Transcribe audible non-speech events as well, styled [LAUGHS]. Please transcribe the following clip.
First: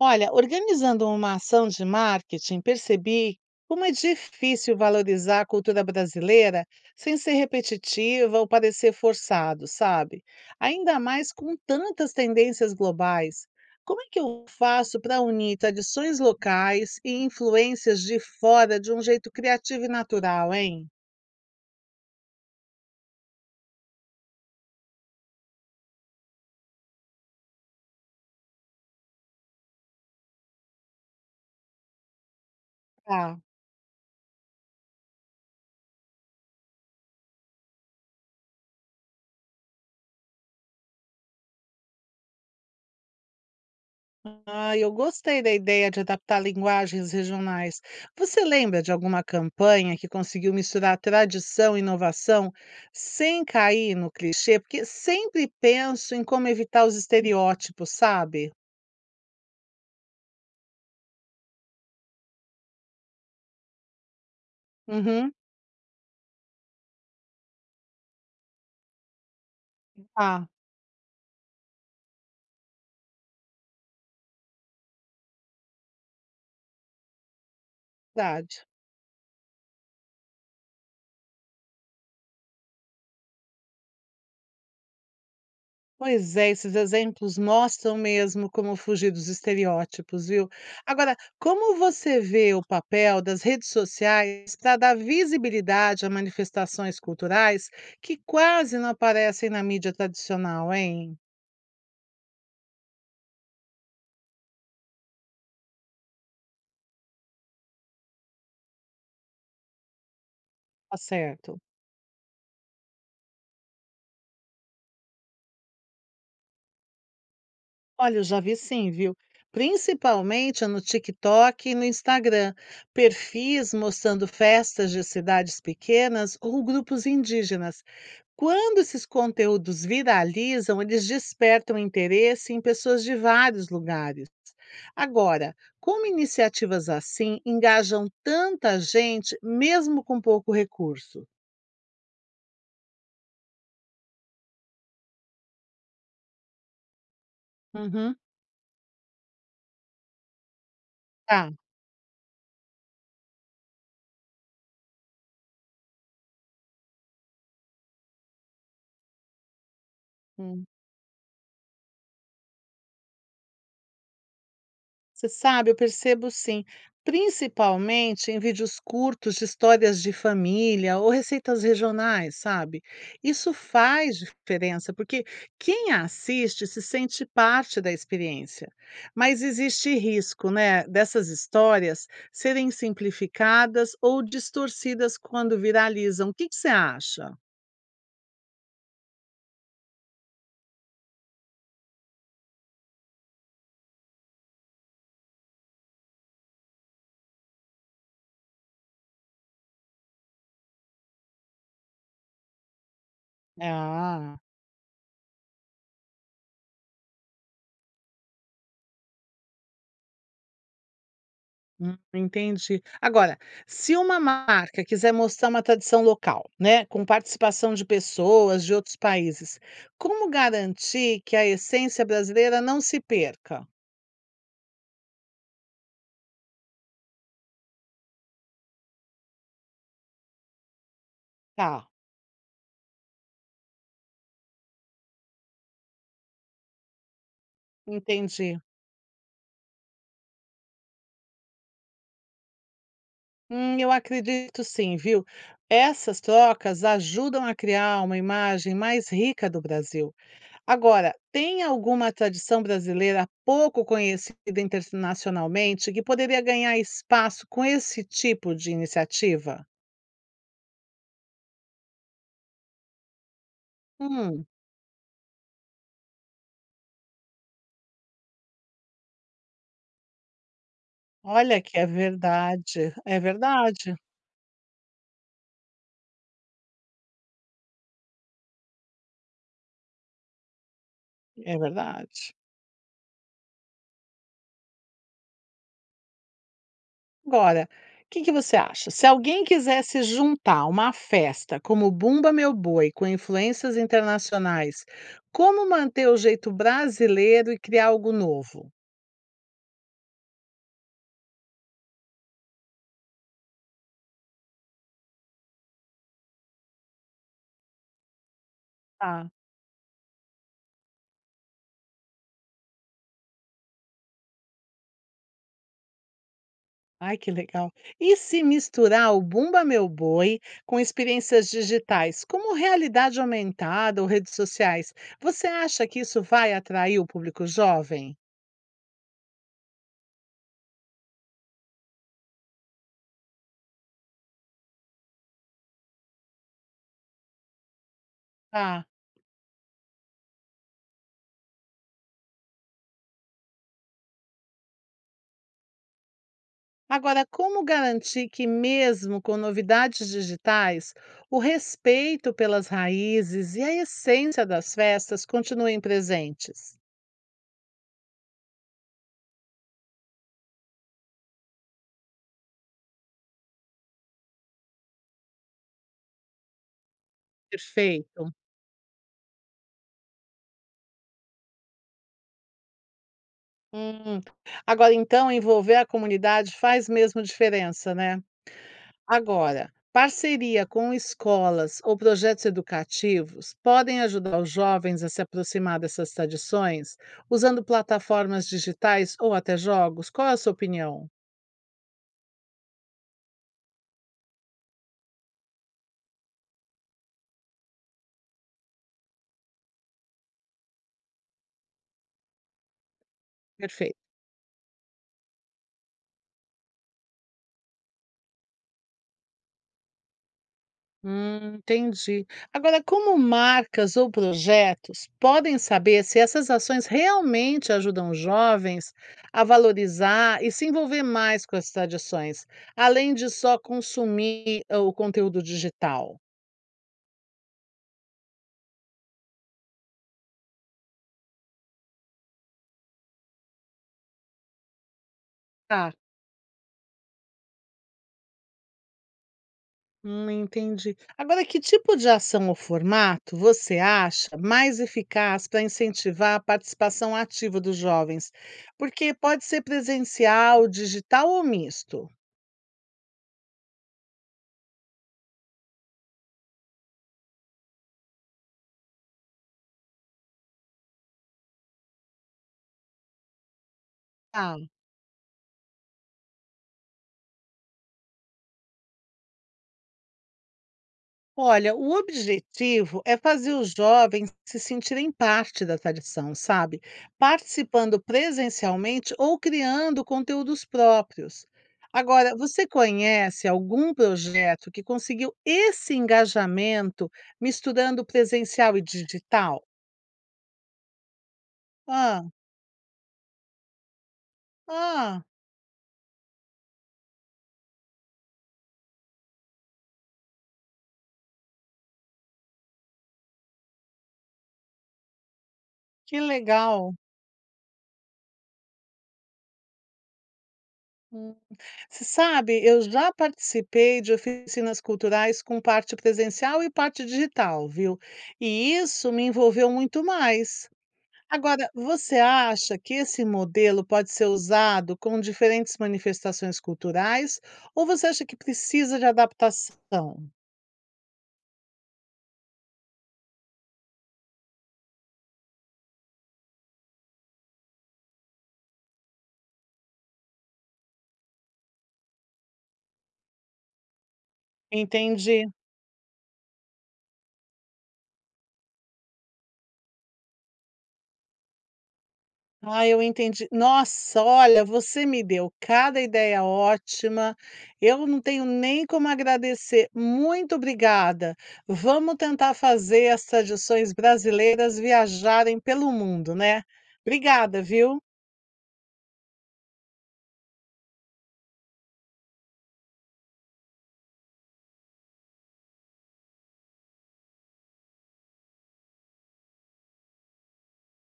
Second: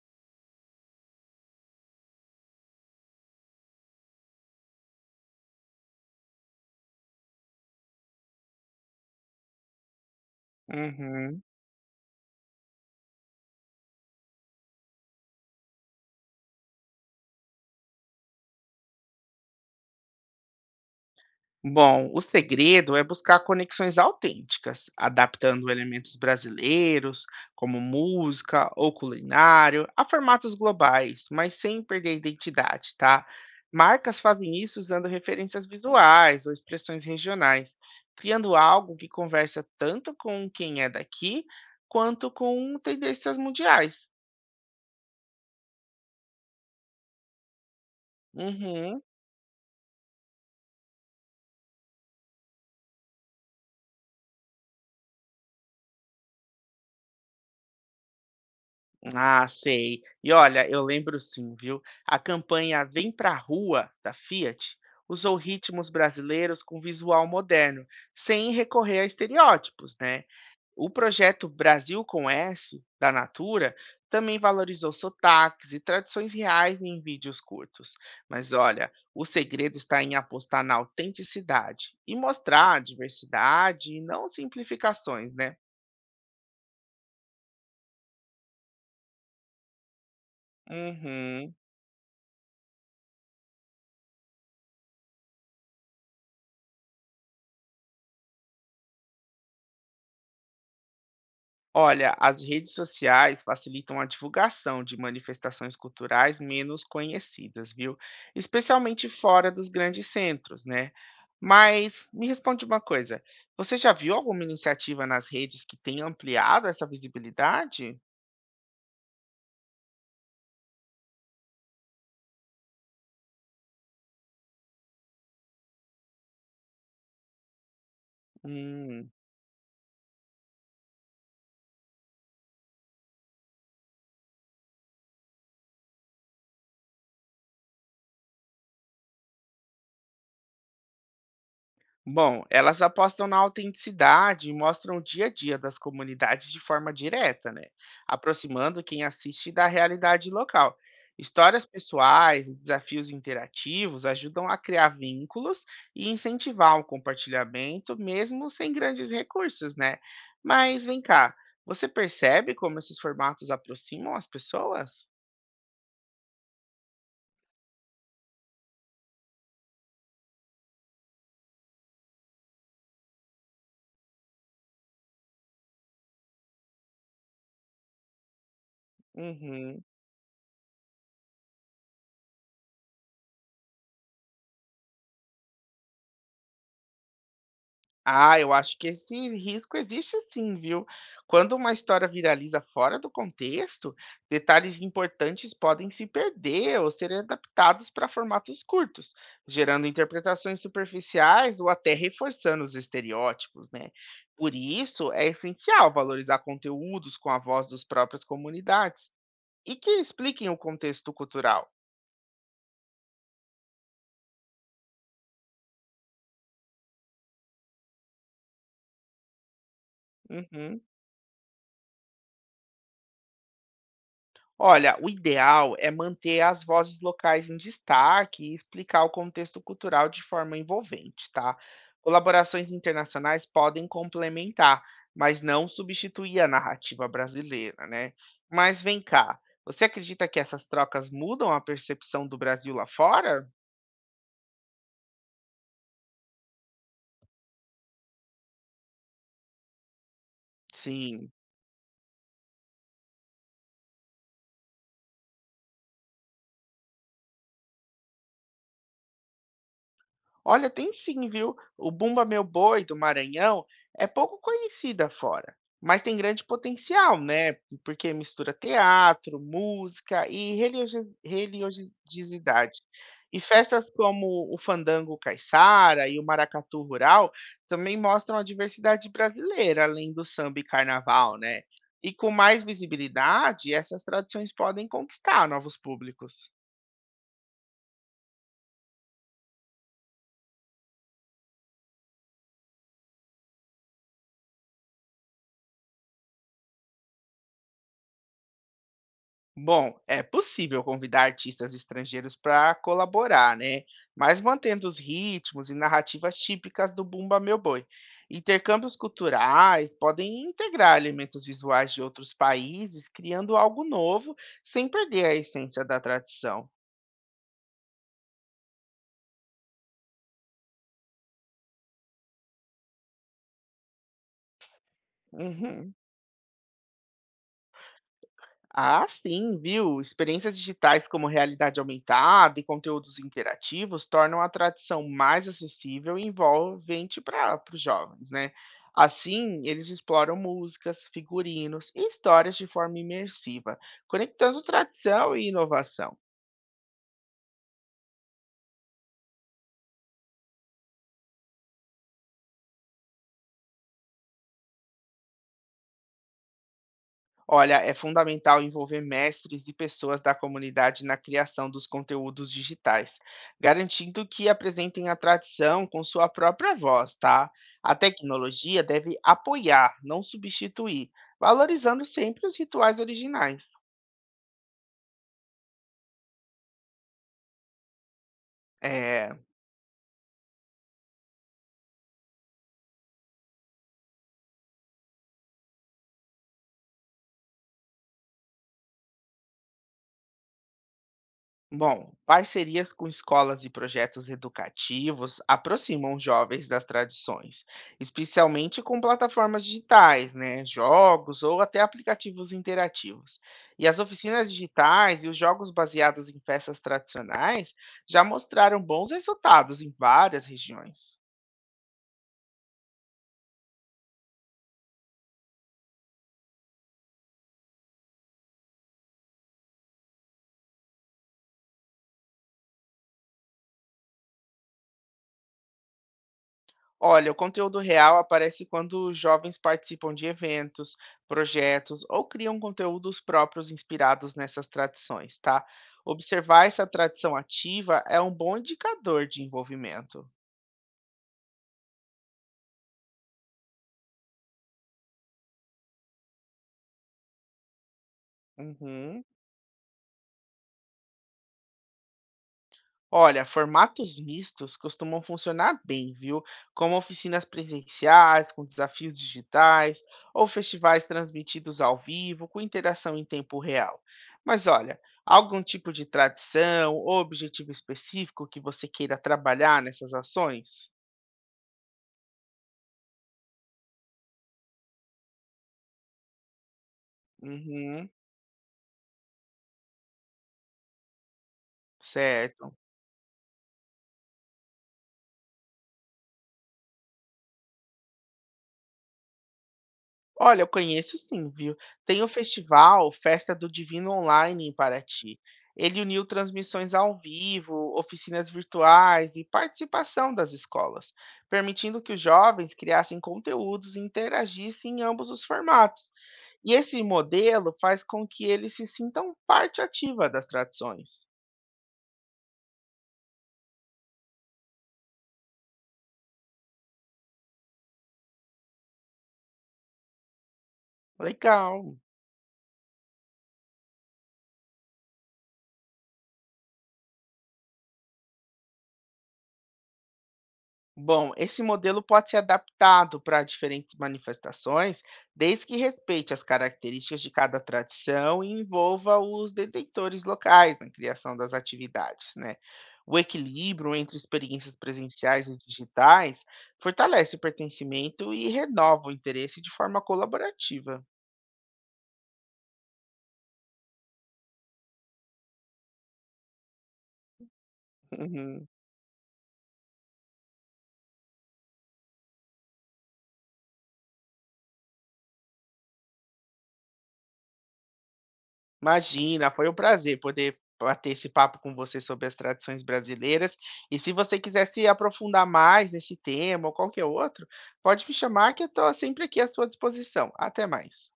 Olha, organizando uma ação de marketing, percebi como é difícil valorizar a cultura brasileira sem ser repetitiva ou parecer forçado, sabe? Ainda mais Uhum. com tantas tendências globais. Como é que eu faço para unir tradições locais e influências de fora de um jeito criativo e natural, hein? Bom, o segredo é buscar conexões autênticas, adaptando elementos brasileiros, como música ou culinário, a formatos globais, mas sem perder a identidade, tá? Tá. Marcas fazem isso usando referências visuais ou expressões regionais, criando algo que conversa tanto com quem é daqui quanto com tendências mundiais. Ah, eu gostei da ideia de adaptar linguagens regionais. Você lembra de Uhum. alguma campanha que conseguiu misturar tradição e inovação sem cair no clichê? Porque sempre penso em como evitar os estereótipos, sabe? Ah, sei. E olha, eu lembro sim, viu? A campanha Vem Pra Rua, da Fiat, Uhum. usou ritmos brasileiros com visual moderno, sem recorrer a estereótipos, né? Ah, O projeto Brasil com S, da Natura, também valorizou sotaques e tradições reais em vídeos curtos. Mas verdade. olha, o segredo está em apostar na autenticidade e mostrar a diversidade e não simplificações, né? Pois é, esses exemplos mostram mesmo como fugir dos estereótipos, viu? Agora, Uhum. como você vê o papel das redes sociais para dar visibilidade a manifestações culturais que quase não aparecem na mídia tradicional, hein? Olha, as redes sociais facilitam a divulgação de manifestações culturais menos conhecidas, viu? Especialmente fora dos grandes centros, né? Tá certo. Mas me responde uma coisa: você já viu alguma iniciativa nas redes que tenha ampliado essa visibilidade? Olha, eu já vi sim, viu? Principalmente no TikTok e no Instagram, perfis mostrando festas de cidades pequenas ou grupos indígenas. Quando esses Hum. conteúdos viralizam, eles despertam interesse em pessoas de vários lugares. Agora, como iniciativas assim engajam tanta gente, mesmo com pouco recurso? Bom, elas apostam na autenticidade e mostram o dia a dia das comunidades de forma direta, né? Uhum. Aproximando quem assiste da realidade local. Tá. Histórias pessoais e desafios interativos ajudam a criar vínculos e incentivar o compartilhamento, mesmo sem grandes recursos, né? Mas vem cá, você percebe como esses formatos aproximam as pessoas? Você sabe, eu percebo sim, principalmente em vídeos curtos de histórias de família ou receitas regionais, sabe? Isso faz diferença, porque quem assiste se sente parte da experiência. Mas Uhum. existe risco, né, dessas histórias serem simplificadas ou distorcidas quando viralizam. O que que você acha? Ah, eu acho que esse risco existe sim, viu? Quando uma história viraliza fora do contexto, detalhes importantes podem se perder ou ser adaptados para formatos curtos, gerando interpretações superficiais ou até reforçando os estereótipos, né? Ah. Por isso, é essencial valorizar conteúdos com a voz dos próprias comunidades e que expliquem o contexto cultural. Entendi. Agora, se uma marca quiser mostrar uma tradição local, né, com participação de pessoas de outros países, como Uhum. garantir que a essência brasileira não se perca? Olha, o ideal é manter as vozes locais em destaque e explicar o contexto cultural de forma envolvente, tá? Tá, Colaborações internacionais podem complementar, mas não substituir a narrativa brasileira, né? entendi. Mas vem cá, você acredita que essas trocas mudam a percepção do Brasil lá fora? Eu acredito sim, viu? Essas trocas ajudam a criar uma imagem mais rica do Brasil. Agora, Sim. tem alguma tradição brasileira pouco conhecida internacionalmente que poderia ganhar espaço com esse tipo de iniciativa? Olha, tem sim, viu? O Bumba Meu Boi do Maranhão é pouco Hum, conhecida fora, mas tem grande potencial, né? Porque mistura teatro, música e olha que é religiosidade. verdade, é E festas verdade, como o Fandango Caiçara e o Maracatu Rural também mostram a diversidade brasileira, além do samba e carnaval, é né? E com verdade. mais visibilidade, essas tradições podem conquistar novos públicos. Agora, o que que você acha? Se alguém quisesse juntar uma festa como Bumba Meu Boi com influências internacionais, como manter o jeito brasileiro e criar algo novo? Bom, é possível convidar artistas estrangeiros para colaborar, né? Mas mantendo os ritmos e narrativas típicas do Bumba Meu Boi. Intercâmbios Tá. culturais podem integrar elementos visuais de outros países, criando algo novo, sem perder a essência da tradição. Ai, que legal. E se misturar o Bumba Meu Boi com experiências digitais, como realidade aumentada ou redes sociais, você acha Uhum. que isso vai atrair o público jovem? Ah, sim, viu? Experiências digitais como realidade aumentada e conteúdos interativos tornam a tradição mais acessível e envolvente para os jovens, né? Tá. Assim, eles exploram músicas, figurinos e histórias de forma imersiva, conectando tradição e inovação. Agora, como garantir que, mesmo com novidades digitais, o respeito pelas raízes e a essência das festas continuem presentes? Olha, é fundamental envolver mestres e pessoas da comunidade na criação dos conteúdos digitais, garantindo que apresentem a tradição com sua própria voz, tá? A Perfeito. tecnologia deve apoiar, não substituir, valorizando sempre os rituais originais. Hum. Agora, então, envolver a comunidade faz mesmo diferença, né? É. Agora, parceria com escolas ou projetos educativos podem ajudar os jovens a se aproximar dessas tradições, usando plataformas digitais ou até jogos? Qual é a sua opinião? Bom, parcerias com escolas e projetos educativos aproximam os jovens das tradições, especialmente com plataformas digitais, né, jogos ou até aplicativos interativos. E Perfeito. as oficinas digitais e os jogos baseados em festas tradicionais já mostraram bons resultados em várias regiões. Entendi. Agora, como marcas ou projetos podem saber se essas ações realmente ajudam os jovens a valorizar e se envolver mais com as tradições, além de só consumir o conteúdo digital? Olha, o conteúdo real aparece quando os jovens participam de eventos, projetos ou criam conteúdos próprios inspirados nessas tradições, tá? Ah, Observar essa tradição ativa é um bom indicador de envolvimento. Entendi. Agora, que tipo de ação ou formato você acha mais eficaz para incentivar a participação ativa dos jovens? Porque Uhum. pode ser presencial, digital ou misto. Olha, formatos mistos costumam funcionar bem, viu? Como oficinas presenciais, com desafios digitais, ou festivais transmitidos ao vivo, com interação em tempo real. Tá. Mas olha, algum tipo de tradição ou objetivo específico que você queira trabalhar nessas ações? Olha, o objetivo é fazer os jovens se sentirem parte da tradição, sabe? Participando Uhum, presencialmente ou criando conteúdos próprios. Agora, você certo. conhece algum projeto que conseguiu esse engajamento misturando presencial e digital? Olha, eu conheço sim, viu? Tem o Ah, festival Festa do Divino Online em ah, Paraty. Ele uniu transmissões ao vivo, oficinas virtuais e participação das escolas, permitindo que os jovens criassem conteúdos e interagissem em ambos os formatos. que E legal! esse modelo faz com que eles se sintam parte ativa das tradições. Hum. Você sabe, eu já participei de oficinas culturais com parte presencial e parte digital, viu? E isso me envolveu muito mais. Agora, Legal. você acha que esse modelo pode ser usado com diferentes manifestações culturais ou você acha que precisa de adaptação? Bom, esse modelo pode ser adaptado para diferentes manifestações, desde que respeite as características de cada tradição e envolva os detentores locais na criação das atividades, né? O equilíbrio entre experiências Entende? presenciais e digitais fortalece o pertencimento e renova o interesse de forma colaborativa. Ah, eu entendi. Nossa, olha, você me deu cada ideia ótima. Eu não tenho [LAUGHS] nem como agradecer. Muito obrigada. Vamos tentar fazer as tradições brasileiras viajarem pelo mundo, né? Obrigada, viu? Imagina, foi um prazer poder bater esse papo com você sobre as tradições brasileiras. E se você quiser se aprofundar mais nesse tema ou qualquer outro, pode me chamar que eu estou sempre aqui à sua disposição. Até mais.